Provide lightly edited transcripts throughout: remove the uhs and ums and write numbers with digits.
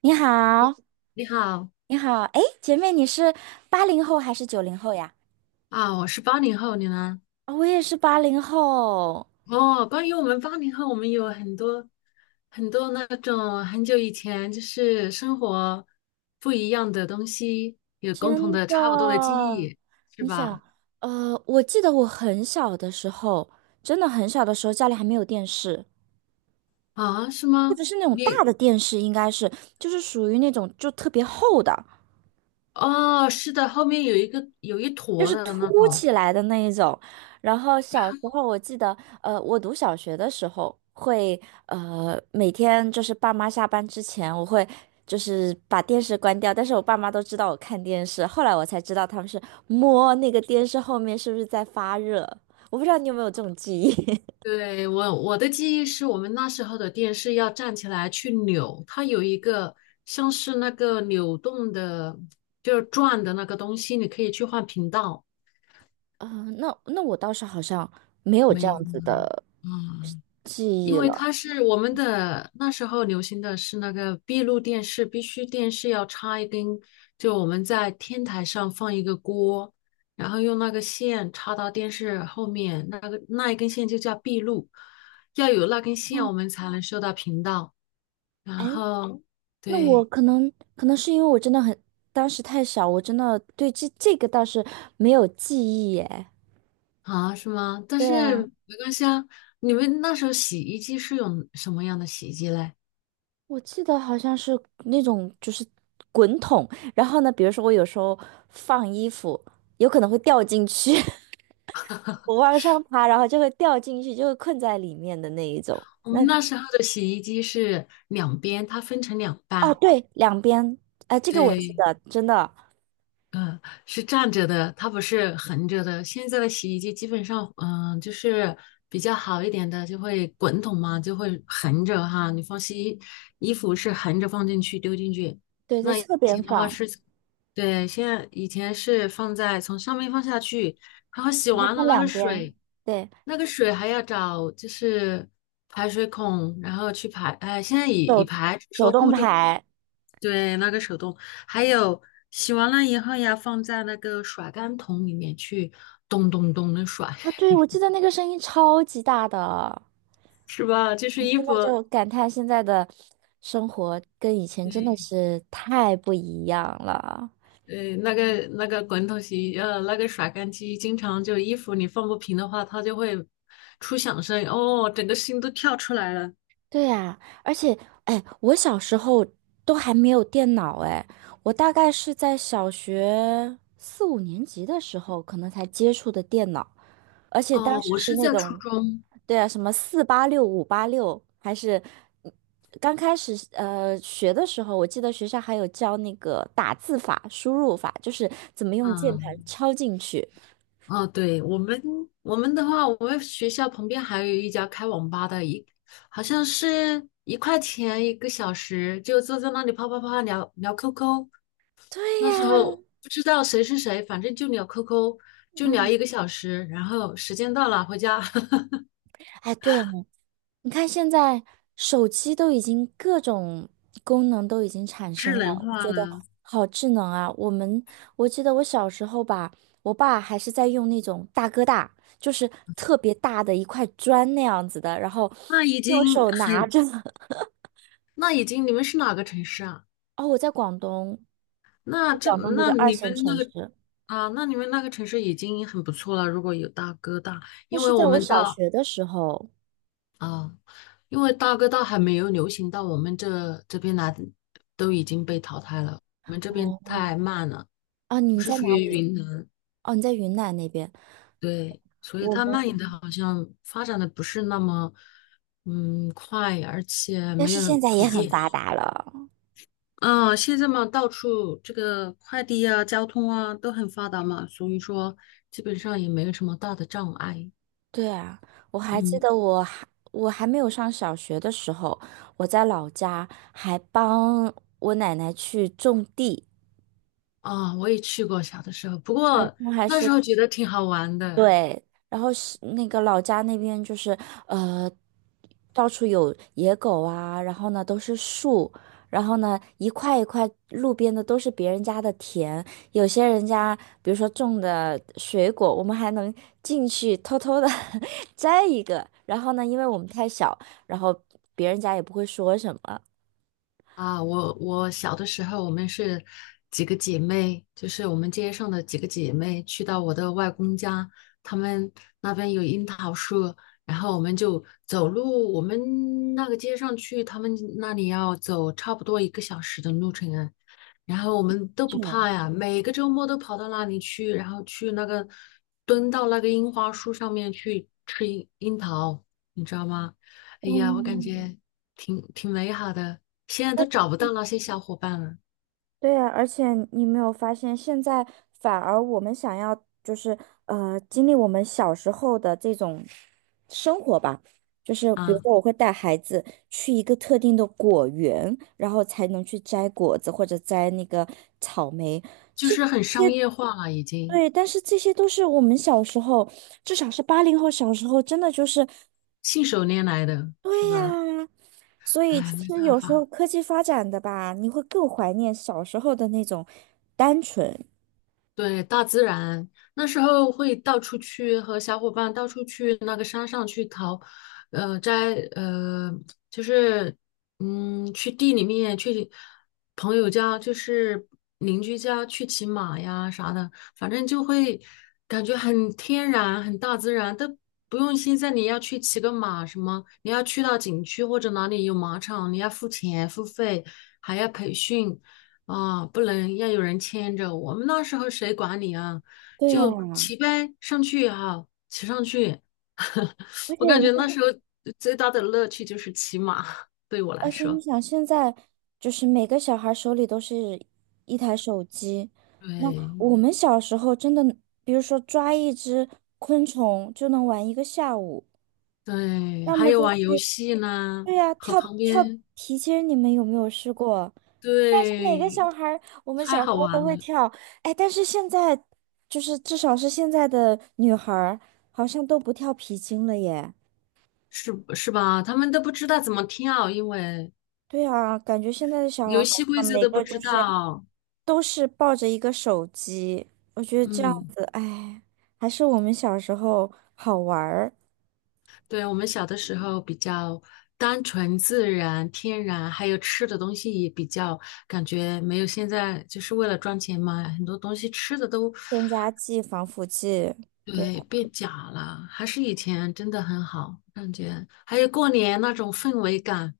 你好，你好你好，哎，姐妹，你是八零后还是九零后呀？啊，我是八零后，你呢？啊，我也是八零后，哦，关于我们八零后，我们有很多那种很久以前就是生活不一样的东西，有共同真的差不多的记的。忆，是你想，吧？我记得我很小的时候，真的很小的时候，家里还没有电视，啊，是或吗？者是那种大你的电视，应该是就是属于那种就特别厚的，哦，是的，后面有一个有一就坨是的凸那种，起来的那一种。然后小时候我记得，我读小学的时候会，每天就是爸妈下班之前，我会就是把电视关掉，但是我爸妈都知道我看电视，后来我才知道他们是摸那个电视后面是不是在发热。我不知道你有没有这种记忆。对，我的记忆是我们那时候的电视要站起来去扭，它有一个像是那个扭动的，就是转的那个东西，你可以去换频道。啊、那我倒是好像没有这没有吗？样子的嗯，记因忆为了。它是我们的那时候流行的是那个闭路电视，必须电视要插一根，就我们在天台上放一个锅，然后用那个线插到电视后面，那一根线就叫闭路，要有那根线我哦，们才能收到频道。哎，然后那我对可能是因为我真的很，当时太小，我真的对这个倒是没有记忆耶。啊，是吗？但对是啊，没关系啊。你们那时候洗衣机是用什么样的洗衣机嘞？我记得好像是那种就是滚筒，然后呢，比如说我有时候放衣服，有可能会掉进去，我往上爬，然后就会掉进去，就会困在里面的那一种。我那们那时候的洗衣机是两边，它分成两哦，半，对，两边，哎，这个我记对，得，真的，嗯，是站着的，它不是横着的。现在的洗衣机基本上，就是比较好一点的，就会滚筒嘛，就会横着哈。你放洗衣服是横着放进去丢进去，对，在那以侧边前的话放，是，对，现在以前是放在从上面放下去，然后洗然后完分了那个两边，水，对，那个水还要找就是排水孔，然后去排。哎，现在以手排是手说动固定。排。对，那个手动，还有洗完了以后要放在那个甩干桶里面去咚咚咚的甩，啊，对，我记得那个声音超级大的，是吧？就是衣现在服，就感叹现在的生活跟以前真的是太不一样了。对，那个滚筒洗，那个甩干机，经常就衣服你放不平的话，它就会出响声，哦，整个心都跳出来了。对呀，而且，哎，我小时候都还没有电脑，哎，我大概是在小学四五年级的时候，可能才接触的电脑。而且当哦，时我是是那在初种，中，对啊，什么四八六、五八六，还是嗯刚开始学的时候，我记得学校还有教那个打字法、输入法，就是怎么用键盘嗯，敲进去。哦，对，我们的话，我们学校旁边还有一家开网吧的，好像是一块钱一个小时，就坐在那里啪啪啪聊聊 QQ。对那时呀，候不知道谁是谁，反正就聊 QQ，就聊嗯，一个小时，然后时间到了回家，哎，对呀你看现在手机都已经各种功能都已经产生智了，能我觉化得了。好智能啊！我记得我小时候吧，我爸还是在用那种大哥大，就是特别大的一块砖那样子的，然后那已用经手拿很，着。那已经你们是哪个城市啊？哦，我在广东，那这广东的一那个二你线们那城个市，啊，那你们那个城市已经很不错了，如果有大哥大。那因为是在我我们小到学的时候。啊，因为大哥大还没有流行到我们这边来，都已经被淘汰了。我们这边哦，太慢了，啊，你我们是在属哪于里？云南，哦，你在云南那边。对，所以我它蔓延的们，好像发展的不是那么快，而且但没是有现在普也很遍。发达了。啊，现在嘛，到处这个快递啊、交通啊都很发达嘛，所以说基本上也没有什么大的障碍。对啊，我还记嗯，得我还没有上小学的时候，我在老家还帮我奶奶去种地，啊，我也去过小的时候，不嗯过我还那时是候觉得挺好玩的。对，然后是那个老家那边就是呃，到处有野狗啊，然后呢都是树，然后呢一块一块路边的都是别人家的田，有些人家比如说种的水果，我们还能进去偷偷的 摘一个，然后呢，因为我们太小，然后别人家也不会说什么。啊，我小的时候，我们是几个姐妹，就是我们街上的几个姐妹，去到我的外公家，他们那边有樱桃树，然后我们就走路，我们那个街上去他们那里要走差不多一个小时的路程啊，然后我们都不这样，怕呀，每个周末都跑到那里去，然后去那个蹲到那个樱花树上面去吃樱桃，你知道吗？哎呀，我感嗯，觉挺美好的，现在都找不到那些小伙伴了对呀，而且你没有发现，现在反而我们想要就是经历我们小时候的这种生活吧，就是比如啊，说我会带孩子去一个特定的果园，然后才能去摘果子或者摘那个草莓，就其是实很这商些业化了，已经对，但是这些都是我们小时候，至少是八零后小时候，真的就是信手拈来的对是吧？呀，所以哎，其没实办有时候法。科技发展的吧，你会更怀念小时候的那种单纯。对，大自然，那时候会到处去和小伙伴到处去那个山上去淘，呃，摘呃，就是去地里面去朋友家，就是邻居家去骑马呀啥的，反正就会感觉很天然、很大自然，都不用现在你要去骑个马什么，你要去到景区或者哪里有马场，你要付钱付费，还要培训。啊，不能要有人牵着。我们那时候谁管你啊？对就啊，骑呗，上去啊，骑上去。而我且感觉那你时候最大的乐趣就是骑马，对我来而且你说。想，现在就是每个小孩手里都是一台手机，那对我们小时候真的，比如说抓一只昆虫就能玩一个下午，对，要还么有就玩游去，戏呢，对呀、和跳旁跳边，皮筋，你们有没有试过？但是哪个小对，孩儿我们小太时好候都玩会了，跳，哎，但是现在就是至少是现在的女孩儿，好像都不跳皮筋了耶。是吧？他们都不知道怎么跳，因为对啊，感觉现在的小孩游儿好戏规像则每都不个就知是道。都是抱着一个手机，我觉得这样嗯。子，哎，还是我们小时候好玩儿，对，我们小的时候比较单纯、自然、天然，还有吃的东西也比较感觉没有现在就是为了赚钱嘛，很多东西吃的都添加剂、防腐剂。对。对变假了，还是以前真的很好，感觉还有过年那种氛围感，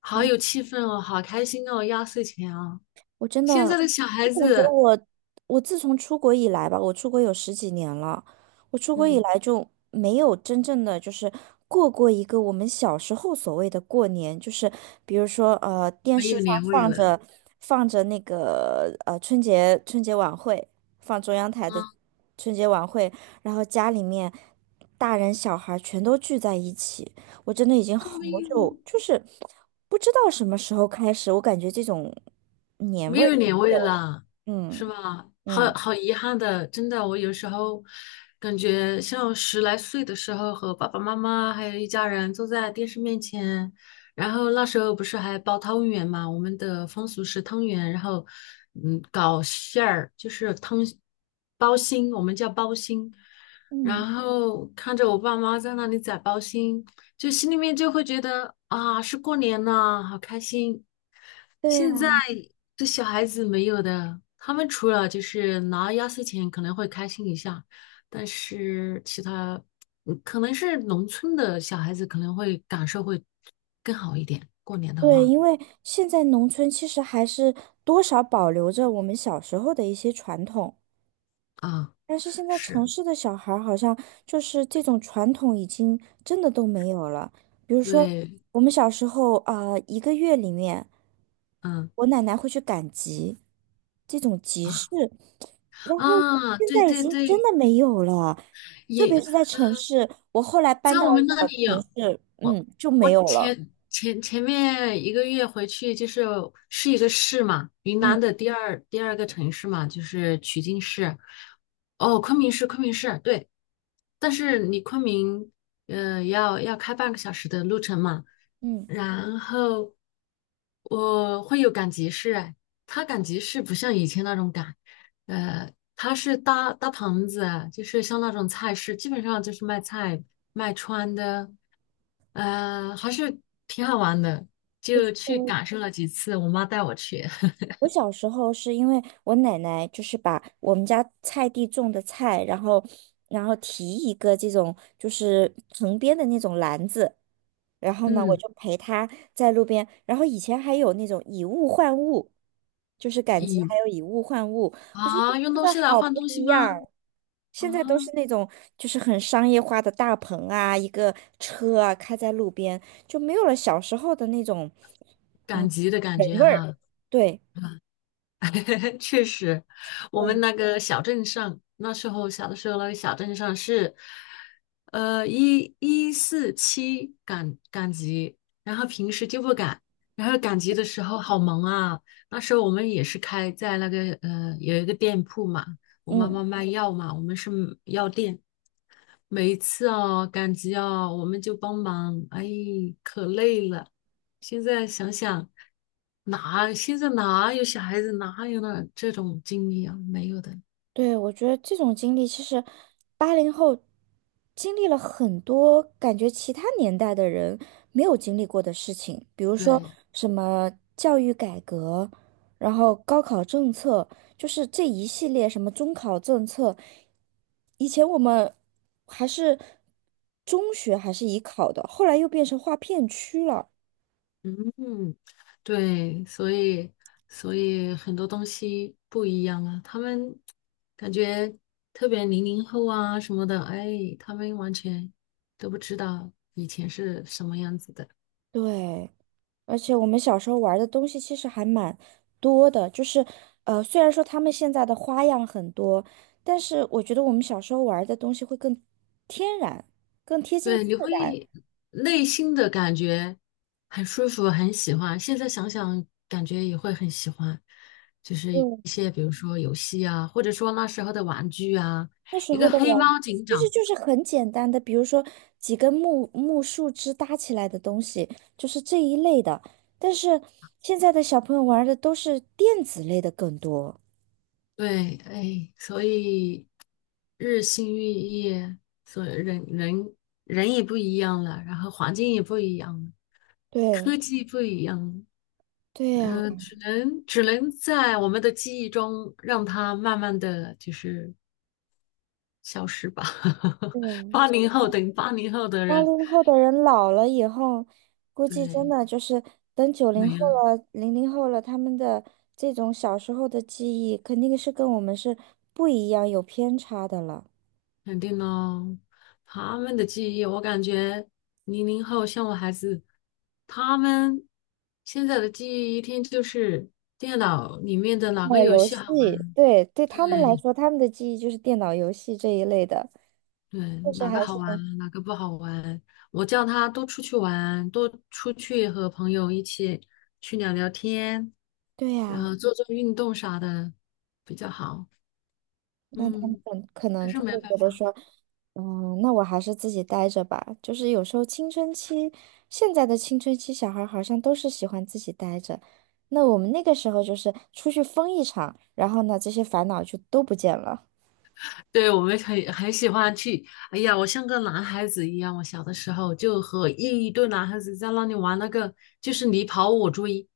好有气氛哦，好开心哦，压岁钱哦，我真的，现在的小我孩感觉子，我，我自从出国以来吧，我出国有十几年了，我出国以嗯，来就没有真正的就是过过一个我们小时候所谓的过年，就是比如说电没视有上年味放了，着放着那个春节晚会，放中央台的啊，春节晚会，然后家里面大人小孩全都聚在一起。我真的已经都好没有，久，就是不知道什么时候开始，我感觉这种年没味儿，有年味了，嗯是吧？好嗯，好遗憾的，真的，我有时候感觉像十来岁的时候，和爸爸妈妈还有一家人坐在电视面前，然后那时候不是还包汤圆嘛，我们的风俗是汤圆，然后搞馅儿，就是汤包心，我们叫包心，然后看着我爸妈在那里宰包心，就心里面就会觉得啊，是过年了，好开心。对现在呀，这小孩子没有的，他们除了就是拿压岁钱可能会开心一下，但是其他，可能是农村的小孩子可能会感受会更好一点。过年的对，话，因为现在农村其实还是多少保留着我们小时候的一些传统。啊，但是现在城是，市的小孩儿好像就是这种传统已经真的都没有了。比如说，对，我们小时候啊、一个月里面，嗯，我奶奶会去赶集，这种集市，啊然后啊，现对在已对经真对，的没有了。特别也。是在城市，我后来搬在到我们那了里城有，市，我就没有了。前面一个月回去就是是一个市嘛，云南嗯的第二个城市嘛，就是曲靖市。哦，昆明市，对。但是你昆明，要开半个小时的路程嘛。嗯。然后我会有赶集市，哎，它赶集市不像以前那种赶，呃，他是搭棚子啊，就是像那种菜市，基本上就是卖菜、卖穿的，还是挺好玩的，就去感受了几次。我妈带我去，我小时候是因为我奶奶就是把我们家菜地种的菜，然后提一个这种就是藤编的那种篮子，然后呢我嗯，就陪她在路边，然后以前还有那种以物换物，就是赶集以还有以物换物，我觉得真啊，用东的西来好换不东一西样吗？儿啊，现在都是那种就是很商业化的大棚啊，一个车啊开在路边，就没有了小时候的那种赶集的感人觉味儿。哈，对，确实，我们对，那个小镇上，那时候小的时候，那个小镇上是，四七赶集，然后平时就不赶，然后赶集的时候好忙啊。那时候我们也是开在那个有一个店铺嘛，我妈嗯。妈卖药嘛，我们是药店。每一次哦赶集哦，我们就帮忙，哎，可累了。现在想想，哪现在哪有小孩子哪有那这种经历啊？没有的。对，我觉得这种经历其实八零后经历了很多感觉其他年代的人没有经历过的事情，比如说对，什么教育改革，然后高考政策，就是这一系列什么中考政策，以前我们还是中学还是以考的，后来又变成划片区了。嗯，对，所以很多东西不一样啊。他们感觉特别零零后啊什么的，哎，他们完全都不知道以前是什么样子的。对，而且我们小时候玩的东西其实还蛮多的，就是，虽然说他们现在的花样很多，但是我觉得我们小时候玩的东西会更天然，更贴近对，自你然。会内心的感觉很舒服，很喜欢。现在想想，感觉也会很喜欢，就是一嗯，些比如说游戏啊，或者说那时候的玩具啊，那时一候个的黑玩，猫警其实长。就是很简单的，比如说几根树枝搭起来的东西，就是这一类的。但是现在的小朋友玩的都是电子类的更多。对，哎，所以日新月异，所以人也不一样了，然后环境也不一样了，对，科技不一样了，对呀，只能在我们的记忆中让它慢慢的就是。消失吧。对 八呀。零后等于八零后的八人，零后的人老了以后，估计真对，的就是等九零后没了，了、零零后了，他们的这种小时候的记忆，肯定是跟我们是不一样，有偏差的了。肯定喽。他们的记忆，我感觉零零后像我孩子，他们现在的记忆一天就是电脑里面的哪个打游游戏好戏，玩，对，对他们来对说，他们的记忆就是电脑游戏这一类的，对，确实哪个还好是，玩，哪个不好玩。我叫他多出去玩，多出去和朋友一起去聊聊天，对然呀、后做做运动啥的比较好。那他们嗯。可可可能是就没会办觉得法，说，那我还是自己待着吧。就是有时候青春期，现在的青春期小孩儿好像都是喜欢自己待着。那我们那个时候就是出去疯一场，然后呢，这些烦恼就都不见了。对，我们很喜欢去。哎呀，我像个男孩子一样，我小的时候就和一堆男孩子在那里玩那个，就是你跑我追，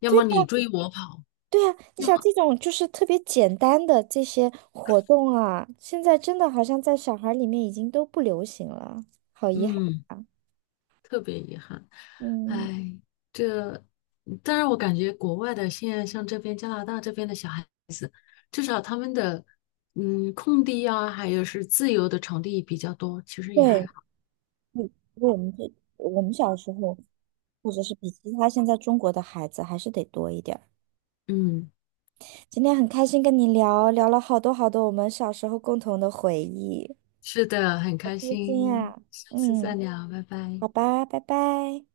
要么对你追我跑，对啊，你要想么这种就是特别简单的这些活动啊，现在真的好像在小孩儿里面已经都不流行了，好遗憾。嗯，特别遗憾。嗯，哎，这，但是我感觉国外的现在像这边加拿大这边的小孩，至少他们的空地啊，还有是自由的场地比较多，其实也还对。好。因为我们小时候，或者是比其他现在中国的孩子还是得多一点儿。嗯，今天很开心跟你聊，聊了好多好多我们小时候共同的回忆，是的，很好开开心心，呀！下次再嗯，聊，拜拜。好吧，拜拜。